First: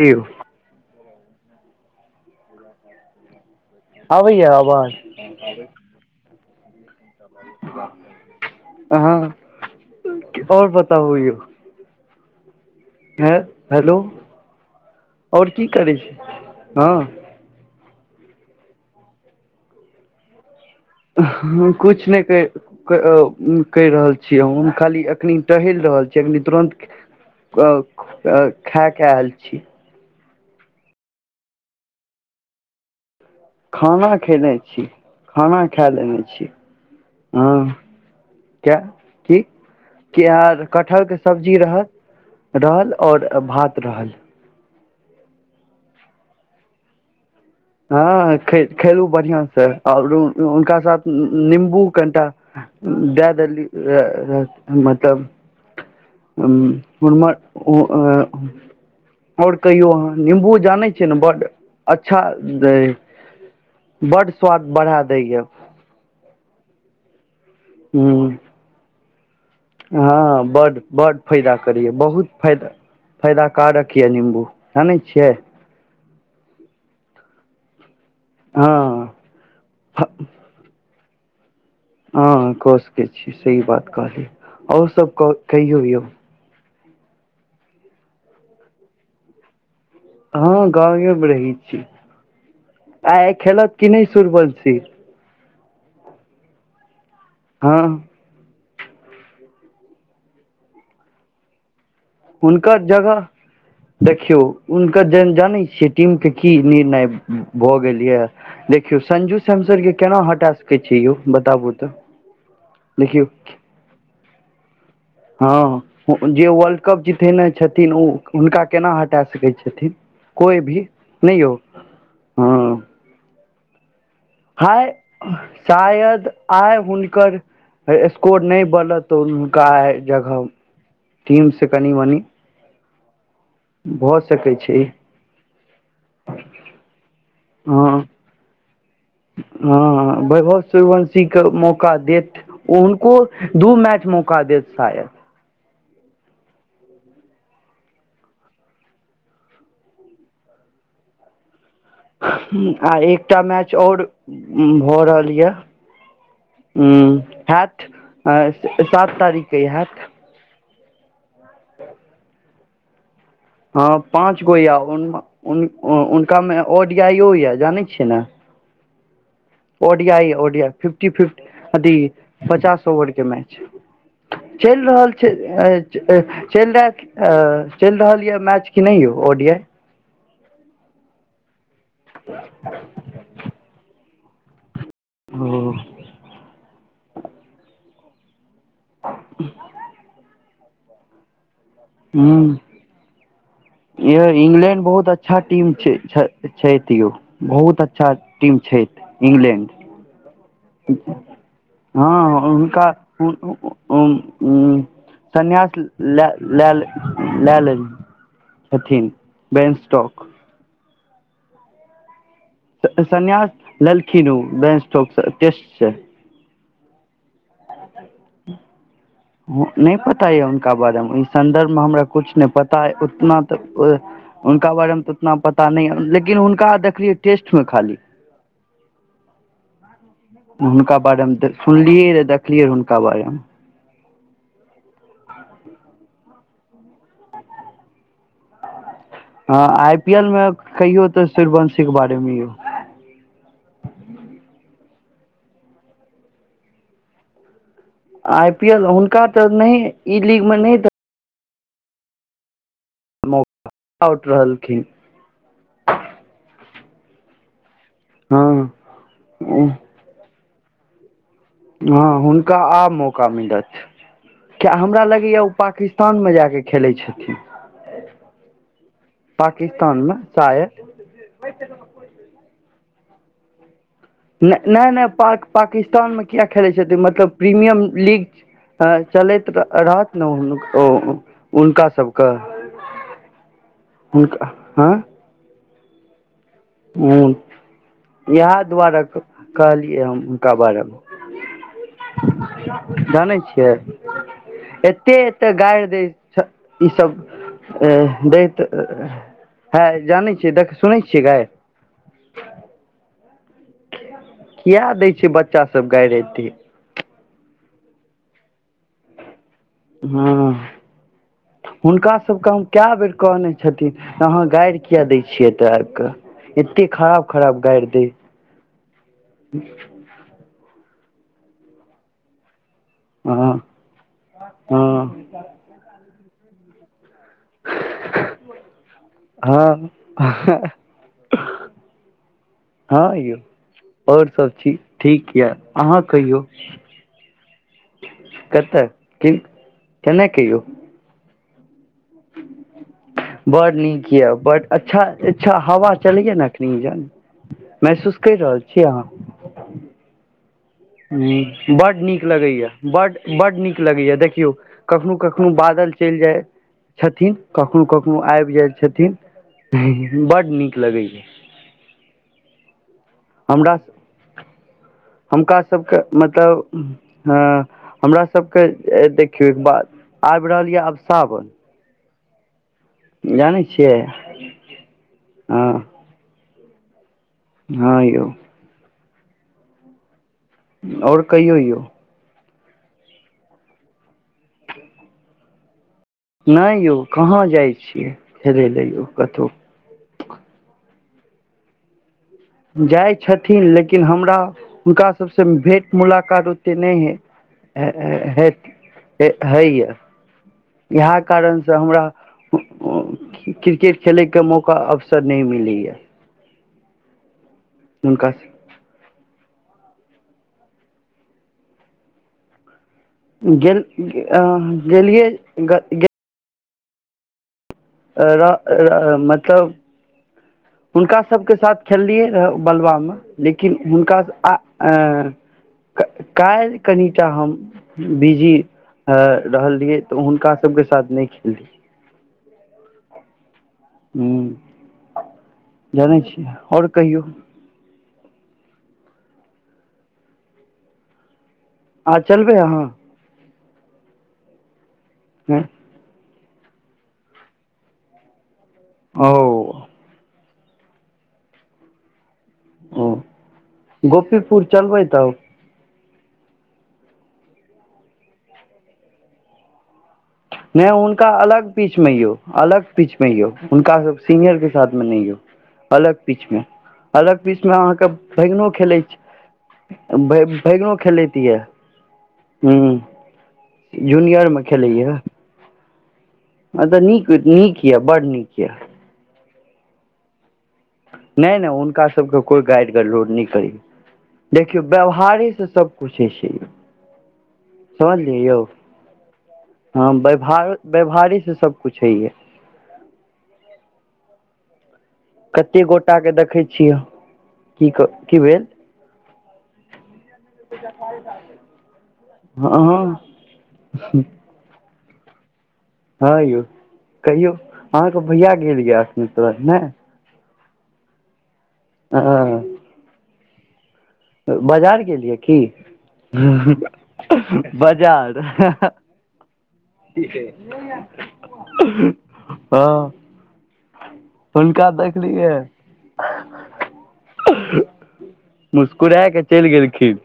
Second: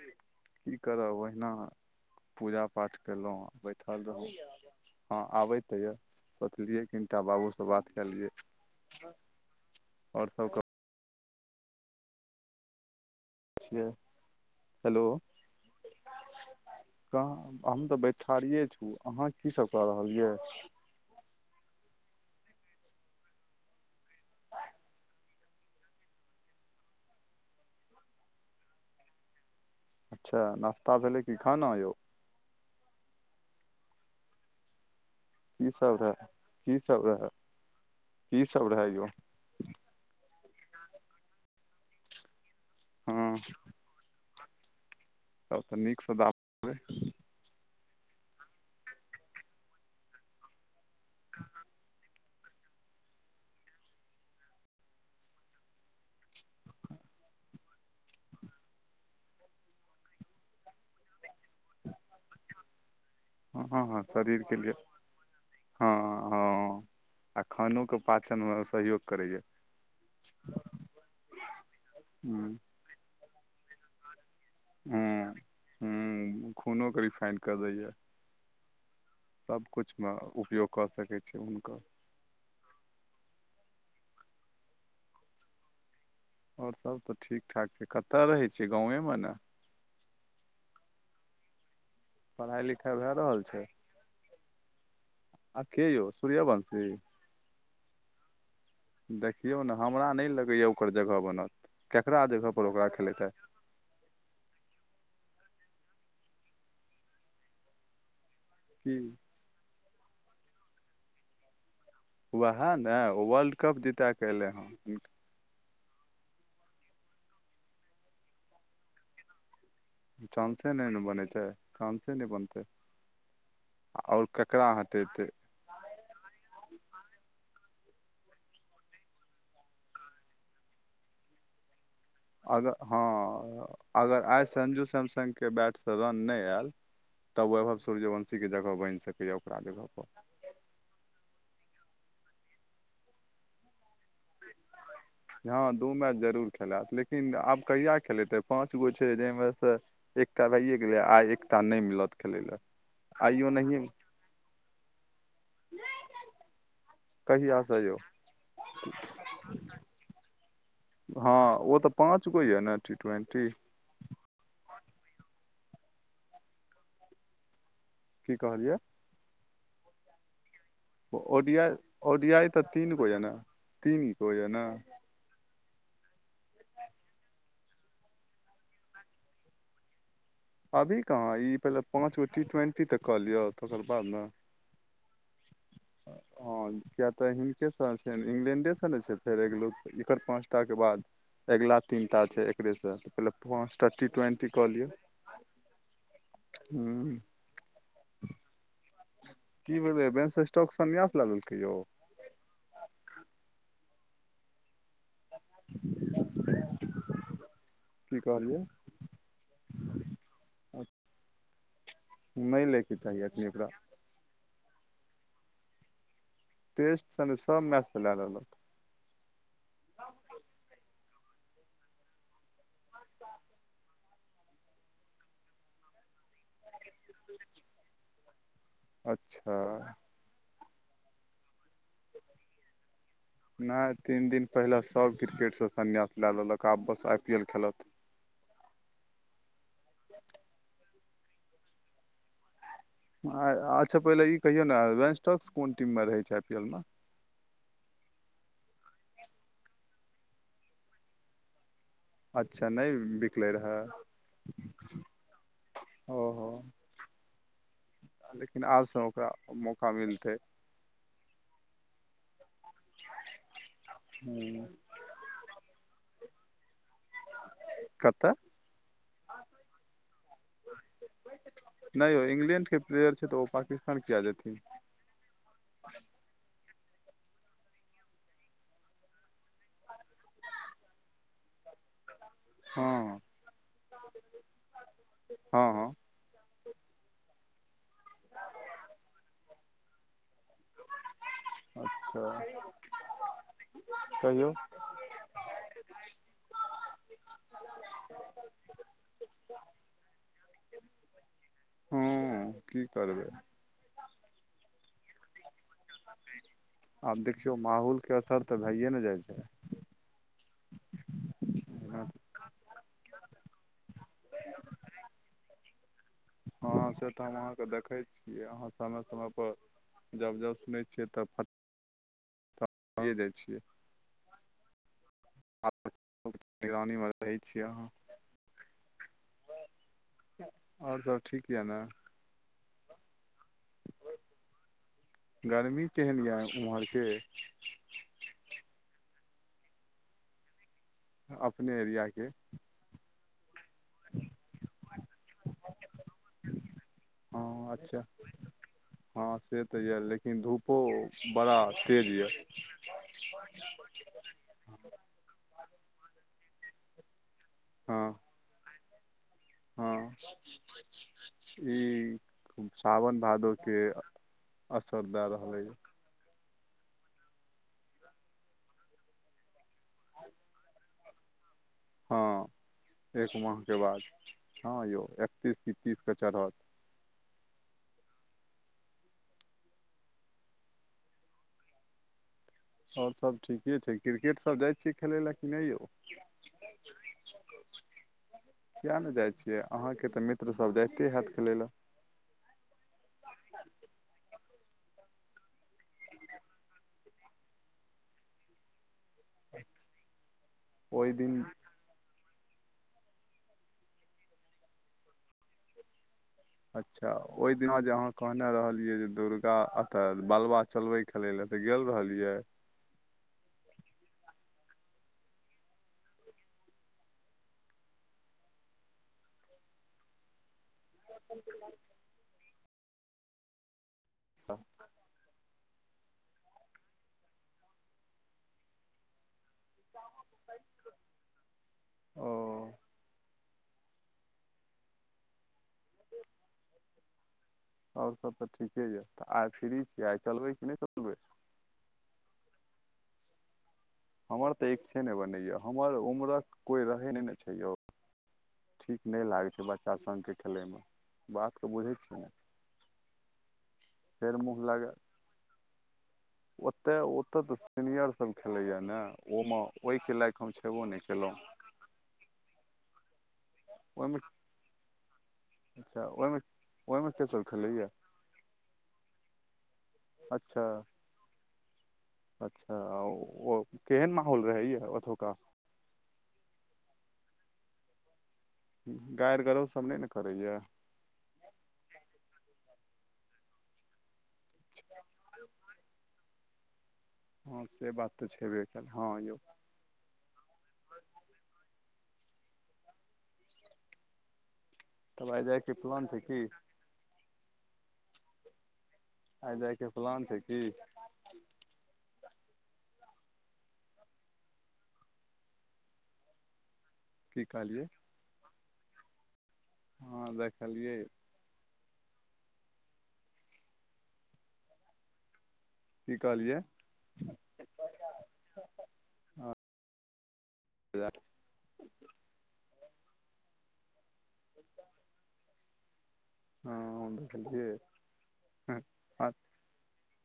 यौ की करब ओहिना पूजा पाठ कयलहुँ आ। हरदम अबैया आबैया आवाज [unintelligible] आबे त य सोचलियै क बेटा बाबू से बात क लियए आओर सब। और बताबु यौ। हे कहै छियै हेलो हेलो और की करै छी हाँ। कहाँ हम तऽ बैठारियए छी अहाँ की सब कऽ रहल यऽ। हम कुछ नै कर। कर कैर रहल छियै हम खाली एखनि टहल रहल छीयै एखनी तुरन्त। अ तऽखाय के आयल छी। अच्छा नाास्ता भेलै कि खाना यौ। खाना खेने छी। खाना की खाए सब लेने रहै छी की सब रहै हाँ की सब केए रहै यौ की। कियार कटहल के सब्जी रहल रहल और हँ भात रहल। अपन नीकसे दाम देबै। हाँ खे खेलहुं बढ़िया से आऔर हुनका साथ नीबू कनिटा। दाए देली मतलब। उर मर उ आ ओ। और कहियो अहाँ निबू जाने छियै ने बड अच्छा। दै बड स्वाद बढ़ा दै या। हाँ हाँ आ खानो के पाचनमे सहयोग करैय। हाँ बड बड फायदा करैय बहुत हूँ फैदा फैयदा कारक या निबू। हूं हूं खुनो के रिफाइनड कऽ दैएया। हाँ। सबकिछुमे उपयोग कऽ सकै छै हुनकर हँ कऽ सकैत छी सही बात कहली, आओर सब क कहियौ यौ। आओर सब तऽ ठीकठाक छै, कतऽ रहै छि गाँवे मे ने। हँ गावे मे रही छी, पढ़ाइ लिखाइ भए आइ रहल खेलक की नहि सूर्यवंशी। आखे यौ सूर्यवंशी। हँ। देखियौ ने हमरा नहि लगैए ओकर जगह बनत। केकरा जगह पर हुनकर ओकरा जगह खेलेतै देखियौ हुनकर जन जानै छियै टीम के की निर्णय भऽ गेल या। की देखियौ संजू सैमसर के केना हटा सकैत छियै यौ, बताबू तऽ उएह ने, देखियौ वर्ल्ड कप जीतैके अएलै हँ। हँ, जे वर्ल्ड कप जीतेने छथिन ओ हुनका केना हटा सकैत छथिन। इ कोइ चानसे भी नहि ने बनै छे, यौ चानसे नहि हँ बनतै। आओर ककरा हाय, हटेतै शायद आय हुनकर एय स्कोर नहि बनत तऽ हुनका आए जगह, टीम से कनि- मनि अगर हँ, भऽ अगर आइ सकै छै संजू सैमसंग के बैट सँ रन नहि आयल तब वैभव हँ सूर्यवंशी के जगह बनि सकैए ओकरा जगह पर। सवंशी के मौका देत, ओ हुनको दू मैच मौका देत शायद। हँ दू मैच जरूर खेलायत, लेकिन आब कहिआ खेलेतै पाँच गो छै जाहिमे सँ एकटा भइए गेलै आइ एकटा नहि मिलत। खेलै अह- लए हु, आ एकटा आइयो मैच नहिए और उ भ रहल ये। हुं कहियासँ हैथ, यौ हाठ सात तारीके हैथ। हँ, ओ तऽ पाँच गो याऽ ने टी ट्वेन्टी। ह पाच गो या हुन-हुन व हुनका मे ओ डी आई यो या जाने छिये ने। की कहलियै। ओडियाइ ओडिया फिफ फिफ्टी-फिफ्टी, ओडियाइ अघी ओडियाइ तऽ पचास तीन गो ओवर यए के ने मैच तीन गो छै, यए ने चलि रहल चलि एय चय ए चलि रहल ऑ--चलि रहल यऽ मैच कि नहियौ ओ डी आइ। अभी कहाँ ई पहिले पाँच गो टी ट्वेन्टी तऽ कऽ लिअ, तकर बाद ने। ओ अ हँ किया तऽ हिनके साथ छैनि, इंग्लेंडे सॅ नहि छै फेर अगिलो, एकर पाँचटा के बाद अगिला तीनटा छै एकरे। एकरा त पहिले पाॅच यार इंग्लैंड बहुत अच्छा टीम छै छ छैथ यौ। हूँ बहुत अच्छा टीम छैथ इंग्लैंड। ं वैंस स्टॉक सन्यास ल लेलकै यौ। हँ हु हुनका उ- उ-उ ॐ उ सन्यास लए- लए- लए लेल की कहलियै छथिन। बैंस्टॉक, नहि लैके त-त चाही एखन ओकरा संन्यास लेलखीन ओ, बैनस्टॉक सर, टेस्ट स। टेस्ट सन सब मैच खेलय रहलअ। मुख्य नहि पता एय हुनका बारे मे, ई संदर्भ में हमरा कुछ ने पता अय, उतना तऽ कुल, हुनका बारे मे तऽ उतना पता नहि हन, लेकिन जे हुनका देखलियै टेस्ट मे खाली। अच्छा। हुनका बारे मे त सुनलियै- देखलियै हुनका बारे मे। नहि तीन दिन पहिले सभ क्रिकेटसँ सन्यास लए लेलक आब बस आई पी एल खेलत। हं आई पी एल में कहियो तऽ सूर्यवंशी के बारे मे यौ। आ-अच्छा पहिले ई कहियौ ने रेंसटस्क कोन टीम मे रहे छैथ आई पी एल मे? आई पी एल हुनका तऽ नहि ई लीग में नहि त- अच्छा नहि बिकलै मौका आउट रहलखिन रहय। ओ हो हँ लेकिन आबसँ ओकरा मौका मिलतै। हँ हुनका आब मौका मिलत हूँ, क्याइ हमरा लगेया ओ पाकिस्तान में जाय के - खेलै छथिन। कतऽ पाकिस्तान मे शाय- नय यौ इंग्लैंड के प्लेयर छै तऽ ओ पाकिस्तान- किया जेथिन नय- नय- नय पाक-पाकिस्तानमे किया खेलैत छथिन? मतलब प्रीमियम लीग- चलैत रहत-रहत ने ओ -हुनका सभके? हँ हुनका- हँ- हँ हँ- [unintelligible] कोन? इएह दुआरे क-कहलियै हम हुनका बारेमे- अच्छा [unintelligible] [unintelligible] जानै छियै? कहियौ एते एते गारि दै छ -ई सब- ऐ दैत है -जानै छियै देख सुनै छियै गायर? हँ की करबै। किया दै छै बच्चा सब- गारि एते आब देखियौ माहौलके असर तऽ भइए ने जाइ छै। हँ हुनका सबके हम कए बेर कहने छथिन। अहाँ गाइश्र किया दै छियै? एतऽ आबि कऽ- एते हँ से तऽ खराब हम खराब अहाँके गारि देखै दै छियै अहाँ समय समयपर जब जब सुनै छियै तब फ- जाय हँ छियै हँ [unintelligible] कहै छी अहाँ। हँ आओर सब ठीक यैऽ ने? हँ यौ। आओर सभचीज ठीक यए। गर्मी अहाँ केहन कहियौ? यऽ उम्हरके कतऽ? की-केना क यौ? अपने एरियाके- बड़ नीक यऽ बड अच्छा अच्छा हवा चलैया ने एखनी? हँ अच्छा महसूस कय रहल छीयै अहाँ? हँ से तऽ यैऽ लेकिन धूपो बड़ा हूँ बड तेज नीक यैऽ लगैया बड -बड नीक लगैएा देखियौ कखनो कखनो बादल चलि जाय- छथिन कखनो हँ कखनो आबि जाइ छथिन हँ बड्ड नीक लगैया। ई सावन भादो हमरा के असर देय हुनका रहले य। मतलब- हँ। हमरा सभके देखियौ एक बात-आबि रहल यए आब सावन। हँ एक जानै माहके छियै बाद हँ यौ एकतीस त हँ तीसके चढ़त। हँ यौ। आओर कहियो यौ- आओर सभ ठीके छै क्रिकेटसभ जाइ छियै खेलय लए कि नय यौ? नहि यौ कहाँ जाइ छियै हेलै लए किए यौ ने जाइ कतहु छियै? अहाँके तऽ मित्र सब जाइते हयैत खेलै लए। जाइ छथिन लेकिन हमरा हुनका सबसँ भेंट- मुलााकत ओते नहि हय ह-ह- हेत। ऐ हय य ओहि इएह दिन कारण से हमरा क्रिकेट खेले के मौका अवसर नहि मिलै या। अच्छा ओहि दिना जे अहाँ हुनकासँ कहने रहलियै जे दौड़ त अतऽ बलबा चलबै खेलै लए, तऽ गेल रहलियै? गेल अ गेलियए ग गेल र र मतलब हुनका सबके साथ खेललियै रहऽ बलबामे लेकिन हुनका स आ अ काल्हि कनिटा हम बिजी अ रहलियै तऽ हुनका सबके साथ नहि खेललहियै। ओ हँ जनै छियै आओर कहियौ आओर सभ तऽ ठीके यऽ तऽ आइ फ्री छी आइ चलबै कि नहि चलबै आ चलबै अहाँ? हमर तऽ इक्छे नहि बनैए, हँ हमर उम्रक कोइ रहै नहि ने छै यौ! ठीक नहि ओ लागै छै बच्चा सङ्गके खेलयमे, बातकेऽ बुझै छियै ने? हँ फेर गोपीपुर चलबै तब? ओते ओते तऽ सीनियर सब खेलै या ने, ओमे ओहिके लायक हम छेबो नै नहि हुनका केलहुँ अलग पीच मे यौ, अलग पीच मे यौ, हुनका ओहिमे सब सीनियर के साथ मे लियौ। अच्छा अलग ओहिमे पीच में, ओहिमे के अलग सब पीच मे खेलैया अहाँ के भैगनो खेलैत छै। भै अच्छा भैगनो खेलैतै य। अच्छा ओ केहन माहौल जूनियरमे रहैए ओतुका? अद नीक नीक यए बड नीक यए। गाइर गरोर सब नहि ने करैया? नहि नहि हुनका सबके कोइ गाइर गरोड नहि करी देखियौ व्यवहारे से सब पुछै छै। हँ से बात तऽ समझलियै छेबे यौ कयल हँ यौ। हँ व्यहार व्यवहारी से सब कुछु हइ ये। तब आइ जायके कते प्लान छै गोटाके की देखै छियै की कह की भेल? आइ जायके प्लान छै की? हँ हँ हँ यौ की कहियौ? कहलियै अहाँके भैया गेल य अखन त ने? हँ देखलियै। ह बाजार गेलियै की? की कहलियै बाजार हँहँह ई छै [inaudible] हँ हुनका देखलियै? हँ हम देखलियै ह। दे क चलि गेलखिन।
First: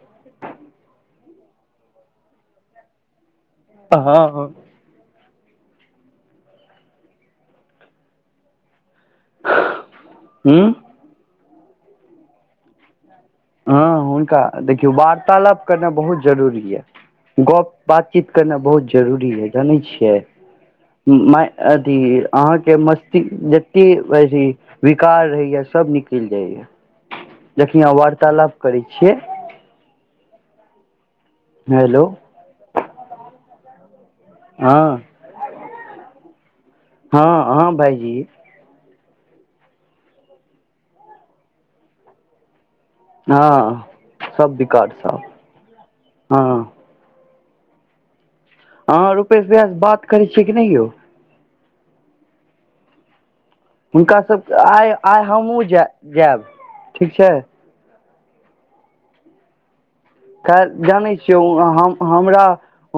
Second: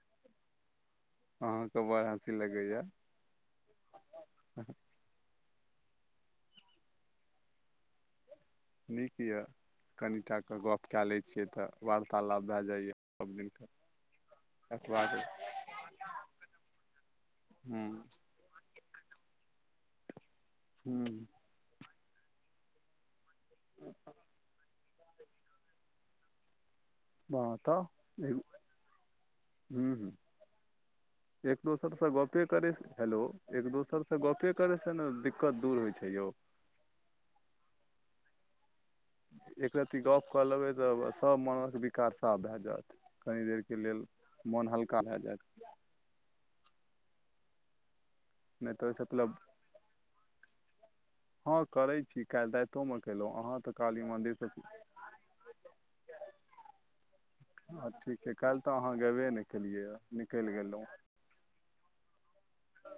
अहाँके बड़ हँसी लगैए? अ हँ हँ नीक यऽ, कनिटाकेऽ हूँ गप कए लै छियै तऽ, वार्तालाप भए जाइए। सभ दिनके हँ हुनका देखियौ अखबार वार्तालाप करना बहुत जरूरी य। गप हूँ बातचीत करनाई बहुत जरूरी अईछ जानै छियै? हूँ माई अथि अहाँके जते वैधि विकार रहैया सब निकलि जाइया। बऽ तऽ एहूं छियै मे हूं- हूं। एक दोसर हेलो सऽ गपे करे, हेलो एक दोसर स- ऽ गपे करै हँ से न, दिक्कत दूर होइ छै यौ। हँ -हँ भाइजी। एकरत्ती गप्प कऽ लेबै तऽ, सब मनक विकार साफ भए जैत। हँ कनि देरके लेल, सब मोन विकार हल्का सब भए जैत। हँ नहि तऽ ओहिसँ अहाँ पहिले रूपेश भैया स, बात करै छियै कि नहि यौ। हँ करै छी, काल्हि राइतो में केलऊ, अहाँ तऽ- काली हुनका मन्दिरसँ सबके, आइ आइ हमहूँ जा जैब, ठीक छै। हँ ठीक छै, काल्हि तऽ अहाँ गेबे नहि केलियैए। खैर जानै छियै, ओ हम - हमरा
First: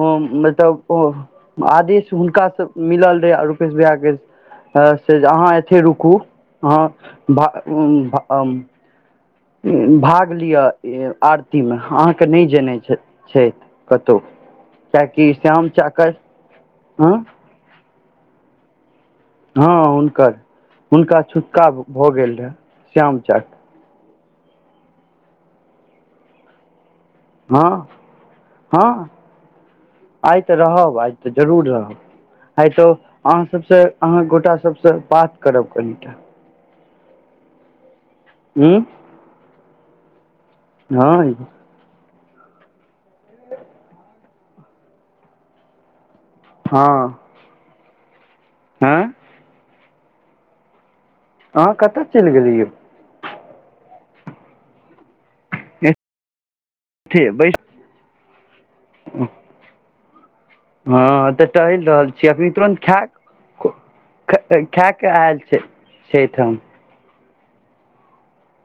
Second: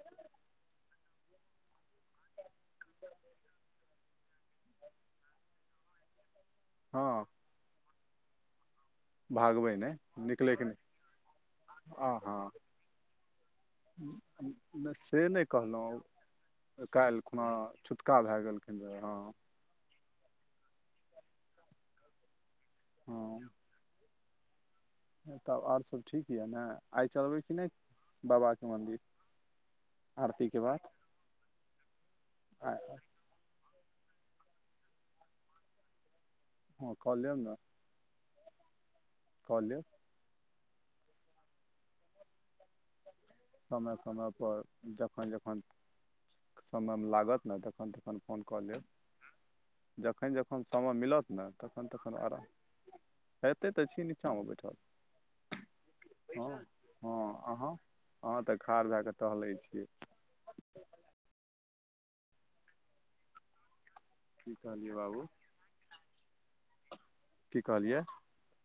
ओ मतलब ओ आदिश हुनकासँ मिलल रहै, रुपेश भैया के अ से जे अहाँ एथे रुकू। हँ [unintelligible] भागबै नहि भाग लिय निकलैके नहि ए आरती में, आ अहाँके नहि हँ जेनइ छथ-छैथ। कतौ, कियाकि श्याम चा कर, काइल खुना, छूतका भए गेलखिन रैं हँ। हँ, हुनकर - हुनका छुतका भऽ गेल रहैं, श्याम चा क। हँ तब अओरसब ठीक यए नऽ, आइ चलबै कि हँ नहि बाबाके हँ मन्दिर। आइ तऽ आरतीके बाद रहब, आइ तऽ जरूर रहब, आइ तो हँ अहाँ सबसँ, अहाँ गोटा सबसँ, बात करब कनिटा। हँ कऽलेम न। उूं कऽ लेब। नाईं समय-समय पर, जखन-जखन समय मे हँ लागत ने, तखन-तखन फोन कऽ लेब, हँ जखैन-जखन समय मिलत अहाँ कतऽ चलि गेलियै। ऐतै तऽ छी नीचाँमे बैठल। हँ - हँ एथे बैस अहाँ अहाँ तऽ, खाड़ भए कऽ टहलै छियै। हँ, तऽ टहल रहल छी, अखनी तुरन्त खैं ख - की खैं कहलियै कऽ बाबू आयल छै छयठाम। कि कहलियै।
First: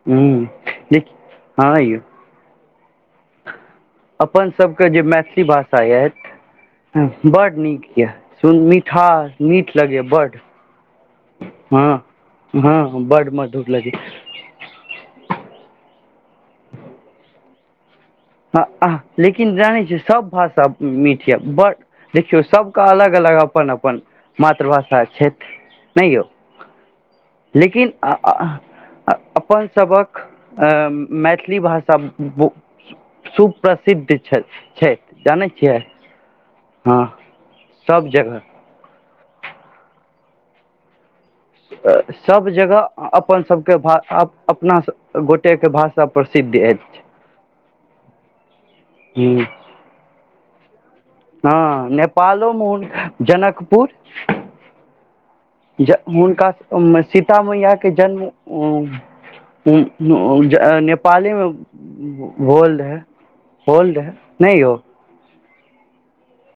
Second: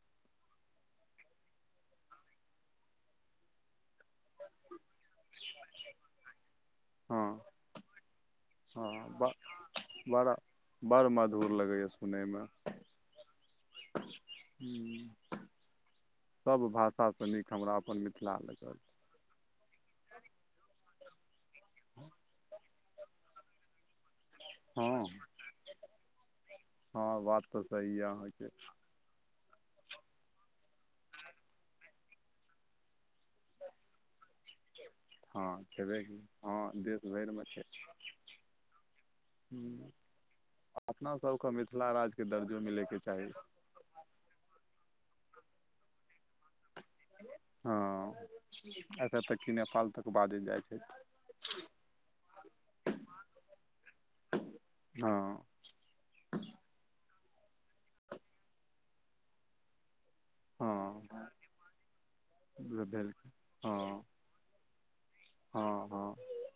हूं देखि हँ यौ। अपन सबकऽ जे मैथिली भाषा यैथ हँ, बड़ नीक यऽ, सुन हँ मिठास मीठ लगैए बड़ा बड। मधुर लगै यऽ, सुनैमे। हँ - हँ बड मधुर लगै यैं। हूं, सब भाषासँ नीक हमरा अपन मिथ हँ, आह, लेकिन जानै छियै, सब भाषा मीठ यऽ बड। देखियौ सब कऽ अलग-अलग, अपन-अपन हँ मातृभाषा छथि, नहि यौ हँ बात तऽ सही लेकिन यए अहाँके आ-आ-अह अ-अपन सभक ॲ मैथिली भाषा बो सुप्रसिद्ध छथ छैथ जानै हँ छियै। छेबे की हँ, देश भरिमे छै सभ जगह हूँ। अपना सभके मिथिला राज्यके दर्जो मिलैके चाही। के भा आप अपना सब गोटेके भाषा प्रसिद्ध अछि। हँ, एतय तक कि नेपाल तक बाजै जाइ छैय। हँ, नेपालोमे जनकपुर। हँ ज हुनका सीता मैयाके जन्म हँ नेपालेमे हुअल रहै। भेल होल रहय, नहि यौ। हँ-हँ।